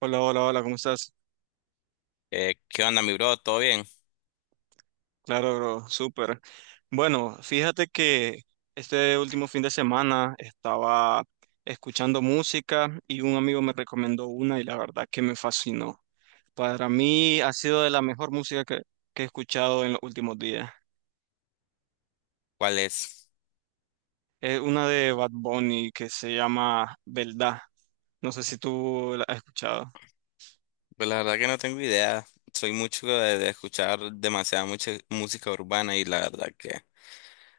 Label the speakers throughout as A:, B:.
A: Hola, hola, hola, ¿cómo estás?
B: ¿Qué onda, mi bro? ¿Todo bien?
A: Claro, bro, súper. Bueno, fíjate que este último fin de semana estaba escuchando música y un amigo me recomendó una y la verdad que me fascinó. Para mí ha sido de la mejor música que he escuchado en los últimos días.
B: ¿Cuál es?
A: Es una de Bad Bunny que se llama Verdad. No sé si tú la has escuchado.
B: Pues la verdad que no tengo idea. Soy mucho de escuchar demasiada mucha música urbana y la verdad que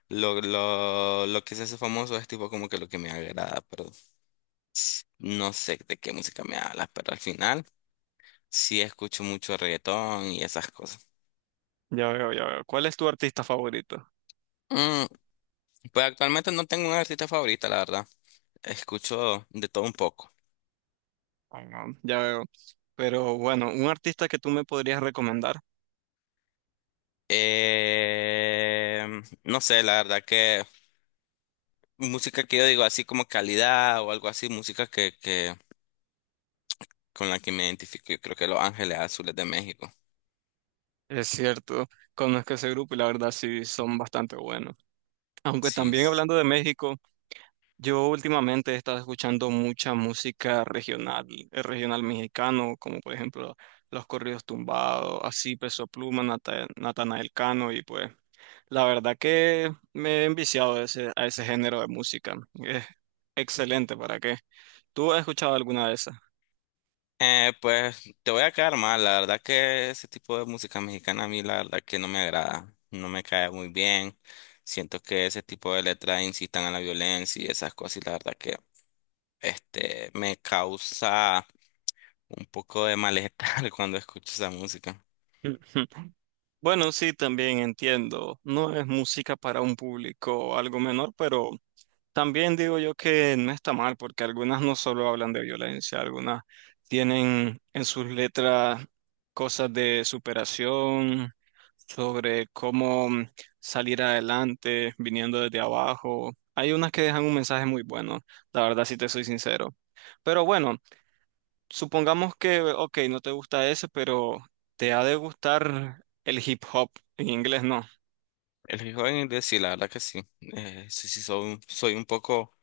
B: lo que se hace famoso es tipo como que lo que me agrada, pero no sé de qué música me hablas, pero al final sí escucho mucho reggaetón y esas cosas.
A: Ya veo, ya veo. ¿Cuál es tu artista favorito?
B: Mm, pues actualmente no tengo una artista favorita, la verdad. Escucho de todo un poco.
A: Ah, Ya veo. Pero bueno, un artista que tú me podrías recomendar.
B: Eh, no sé, la verdad que música que yo digo así como calidad o algo así, música que con la que me identifico, yo creo que Los Ángeles Azules de México.
A: Es cierto, conozco ese grupo y la verdad sí son bastante buenos. Aunque
B: Sí,
A: también
B: sí.
A: hablando de México, yo últimamente he estado escuchando mucha música regional, regional mexicano, como por ejemplo los corridos tumbados, así Peso Pluma, Natanael Cano y pues la verdad que me he enviciado a ese género de música. Es excelente, ¿para qué? ¿Tú has escuchado alguna de esas?
B: Pues te voy a quedar mal, la verdad que ese tipo de música mexicana a mí la verdad que no me agrada, no me cae muy bien. Siento que ese tipo de letras incitan a la violencia y esas cosas y la verdad que este me causa un poco de malestar cuando escucho esa música.
A: Bueno, sí, también entiendo. No es música para un público algo menor, pero también digo yo que no está mal, porque algunas no solo hablan de violencia, algunas tienen en sus letras cosas de superación, sobre cómo salir adelante viniendo desde abajo. Hay unas que dejan un mensaje muy bueno, la verdad, si te soy sincero. Pero bueno. Supongamos que, ok, no te gusta ese, pero te ha de gustar el hip hop. En inglés no.
B: El hip hop en inglés sí, la verdad que sí. Sí, sí, soy, soy un poco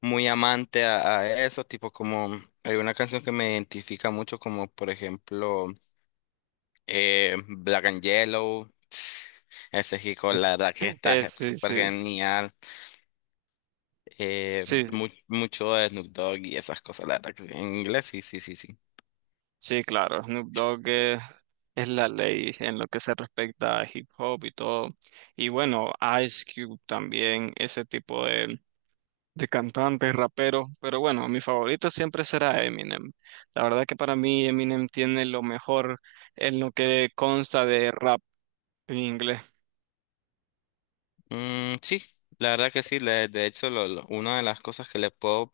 B: muy amante a eso, tipo como hay una canción que me identifica mucho como por ejemplo Black and Yellow. Ese chico, la verdad que está
A: Sí,
B: súper
A: sí, sí,
B: genial.
A: sí,
B: Mucho de Snoop Dogg y esas cosas, la verdad que sí en inglés, sí, sí, sí, sí.
A: sí, claro. Snoop Dogg, es la ley en lo que se respecta a hip hop y todo. Y bueno, Ice Cube también, ese tipo de cantantes, raperos. Pero bueno, mi favorito siempre será Eminem. La verdad que para mí Eminem tiene lo mejor en lo que consta de rap en inglés.
B: Sí, la verdad que sí. De hecho, una de las cosas que le puedo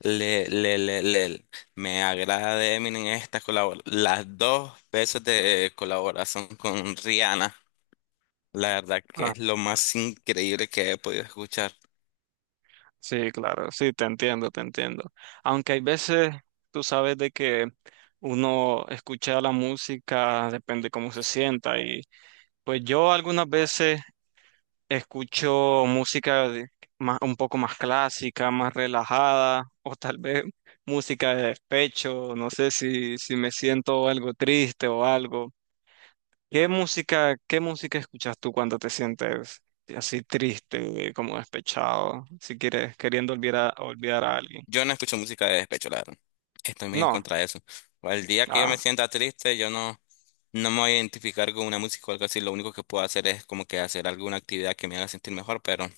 B: le, le, le, le- me agrada de Eminem es esta colabor las dos veces de colaboración con Rihanna. La verdad que
A: Ah,
B: es lo más increíble que he podido escuchar.
A: Sí, claro, sí, te entiendo, te entiendo. Aunque hay veces, tú sabes de que uno escucha la música, depende cómo se sienta. Y pues yo algunas veces escucho música más, un poco más clásica, más relajada, o tal vez música de despecho, no sé si me siento algo triste o algo. ¿Qué música escuchas tú cuando te sientes así triste, como despechado, si quieres, queriendo olvidar olvidar a alguien?
B: Yo no escucho música de despecho, la verdad. Estoy muy en
A: No.
B: contra de eso. O el día que yo me
A: Ah.
B: sienta triste, yo no, no me voy a identificar con una música o algo así. Lo único que puedo hacer es como que hacer alguna actividad que me haga sentir mejor, pero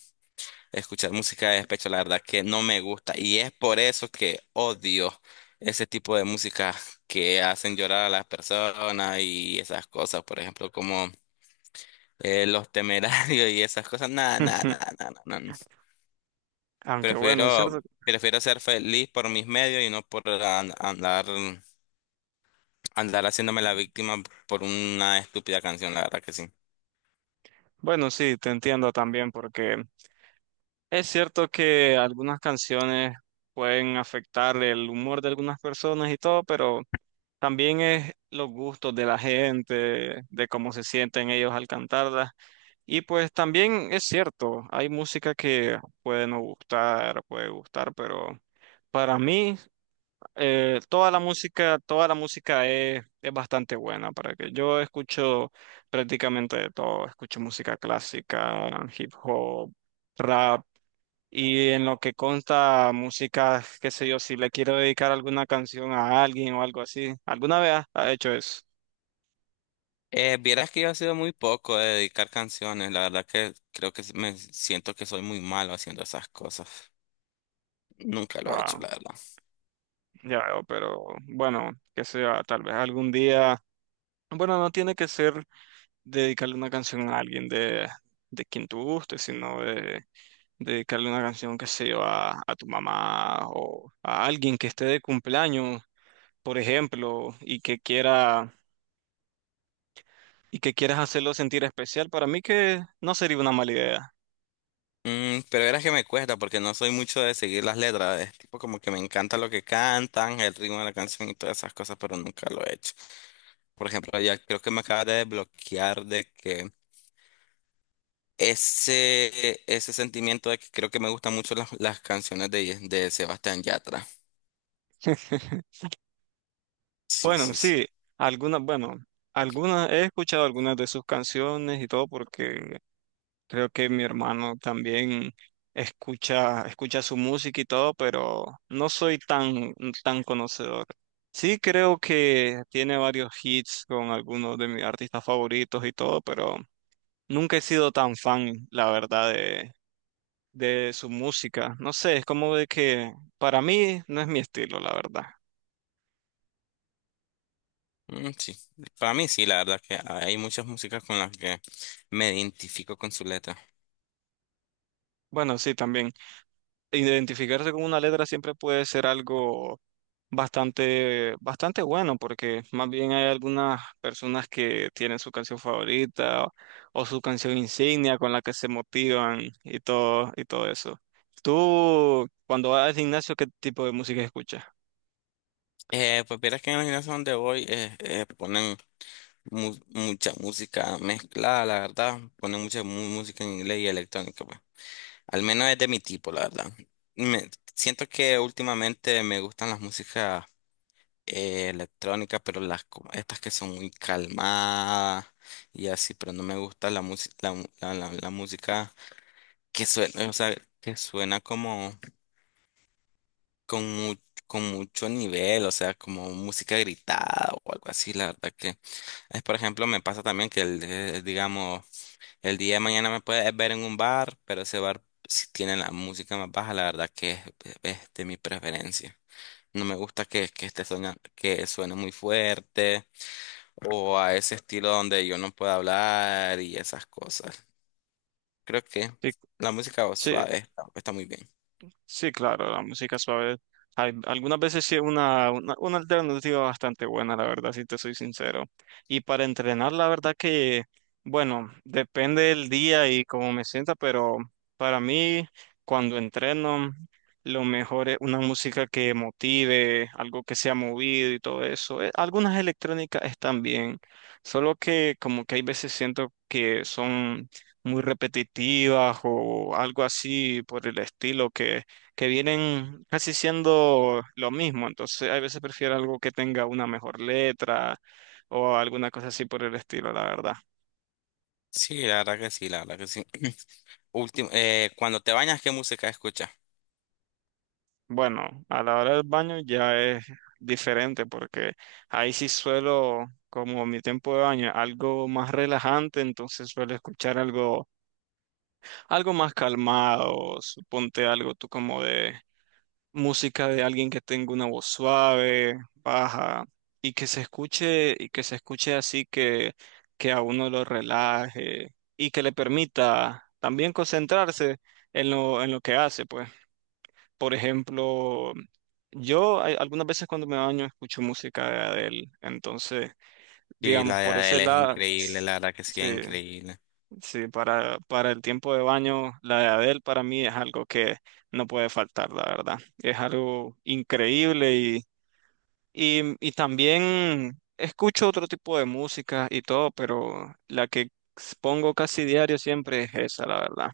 B: escuchar música de despecho, la verdad que no me gusta. Y es por eso que odio ese tipo de música que hacen llorar a las personas y esas cosas, por ejemplo, como Los Temerarios y esas cosas. Nada, nada, nada, nada.
A: Aunque bueno, es cierto.
B: Prefiero ser feliz por mis medios y no por andar, andar haciéndome la víctima por una estúpida canción, la verdad que sí.
A: Bueno, sí, te entiendo también porque es cierto que algunas canciones pueden afectar el humor de algunas personas y todo, pero también es los gustos de la gente, de cómo se sienten ellos al cantarlas. Y pues también es cierto, hay música que puede no gustar, puede gustar, pero para mí, toda la música es bastante buena para que yo escucho prácticamente de todo, escucho música clásica, hip hop, rap y en lo que consta música, qué sé yo, si le quiero dedicar alguna canción a alguien o algo así, ¿alguna vez ha hecho eso?
B: Vieras que yo he sido muy poco de dedicar canciones, la verdad que creo que me siento que soy muy malo haciendo esas cosas. Nunca lo he hecho,
A: Ah,
B: la verdad.
A: ya veo, pero bueno, que sea tal vez algún día. Bueno, no tiene que ser dedicarle una canción a alguien de quien tú guste, sino de, dedicarle una canción que se a tu mamá o a alguien que esté de cumpleaños, por ejemplo, y que quieras hacerlo sentir especial. Para mí que no sería una mala idea.
B: Pero verás que me cuesta porque no soy mucho de seguir las letras. Es tipo como que me encanta lo que cantan, el ritmo de la canción y todas esas cosas, pero nunca lo he hecho. Por ejemplo, ya creo que me acabas de desbloquear de que ese sentimiento de que creo que me gustan mucho las canciones de Sebastián Yatra. Sí,
A: Bueno,
B: sí, sí.
A: sí, algunas, bueno, algunas he escuchado algunas de sus canciones y todo porque creo que mi hermano también escucha su música y todo, pero no soy tan conocedor. Sí creo que tiene varios hits con algunos de mis artistas favoritos y todo, pero nunca he sido tan fan, la verdad, de su música. No sé, es como de que para mí no es mi estilo, la verdad.
B: Sí. Para mí sí, la verdad que hay muchas músicas con las que me identifico con su letra.
A: Bueno, sí, también. Identificarse con una letra siempre puede ser algo bastante bueno, porque más bien hay algunas personas que tienen su canción favorita o su canción insignia con la que se motivan y todo eso. Tú, cuando vas al gimnasio, ¿qué tipo de música escuchas?
B: Pues vieras que en la gimnasia donde voy ponen mucha música mezclada, la verdad. Ponen mucha música en inglés y electrónica, pues. Al menos es de mi tipo, la verdad. Me siento que últimamente me gustan las músicas electrónica, pero estas que son muy calmadas y así, pero no me gusta la música, la, mu- la- la- la música que suena, o sea, que suena como con mu con mucho nivel, o sea, como música gritada o algo así, la verdad que es, por ejemplo, me pasa también que el, digamos, el día de mañana me puedes ver en un bar, pero ese bar si tiene la música más baja, la verdad que es de mi preferencia. No me gusta que esté soñando, que suene muy fuerte o a ese estilo donde yo no puedo hablar y esas cosas. Creo que
A: Sí,
B: la música
A: sí,
B: suave está muy bien.
A: sí, claro, la música suave. Algunas veces sí es una alternativa bastante buena, la verdad, si te soy sincero. Y para entrenar, la verdad que, bueno, depende del día y cómo me sienta, pero para mí, cuando entreno, lo mejor es una música que motive, algo que sea movido y todo eso. Algunas electrónicas están bien, solo que como que hay veces siento que son muy repetitivas o algo así por el estilo que vienen casi siendo lo mismo. Entonces, a veces prefiero algo que tenga una mejor letra o alguna cosa así por el estilo, la verdad.
B: Sí, la verdad que sí, la verdad que sí. Último, cuando te bañas, ¿qué música escuchas?
A: Bueno, a la hora del baño ya es diferente porque ahí sí suelo, como mi tiempo de baño, algo más relajante, entonces suelo escuchar algo más calmado, suponte algo tú como de música de alguien que tenga una voz suave, baja, y que se escuche así que a uno lo relaje y que le permita también concentrarse en en lo que hace, pues. Por ejemplo, yo algunas veces cuando me baño escucho música de Adele, entonces,
B: Sí, la
A: digamos, por
B: de él
A: ese
B: es
A: lado,
B: increíble, la verdad que sí,
A: sí.
B: es increíble.
A: Sí, para el tiempo de baño, la de Adele para mí es algo que no puede faltar, la verdad. Es algo increíble y también escucho otro tipo de música y todo, pero la que pongo casi diario siempre es esa, la verdad.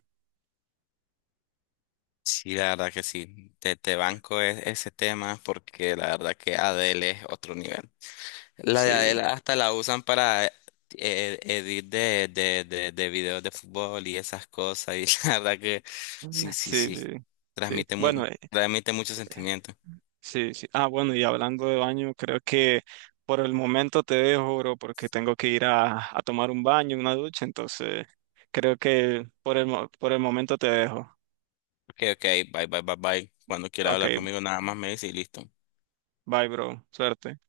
B: Sí, la verdad que sí. Te banco ese tema porque la verdad que Adele es otro nivel. La
A: Sí.
B: de Adele hasta la usan para edit de videos de fútbol y esas cosas. Y la verdad que
A: Mm.
B: sí, sí,
A: Sí,
B: sí.
A: sí, sí. Bueno,
B: Transmite mucho sentimiento.
A: sí, sí. Ah, bueno, y hablando de baño, creo que por el momento te dejo, bro, porque tengo que ir a tomar un baño, una ducha, entonces creo que por el, por el momento te dejo.
B: Ok, ok, bye, bye, bye, bye. Cuando quiera
A: Ok,
B: hablar conmigo, nada más me dice y listo.
A: bye, bro. Suerte.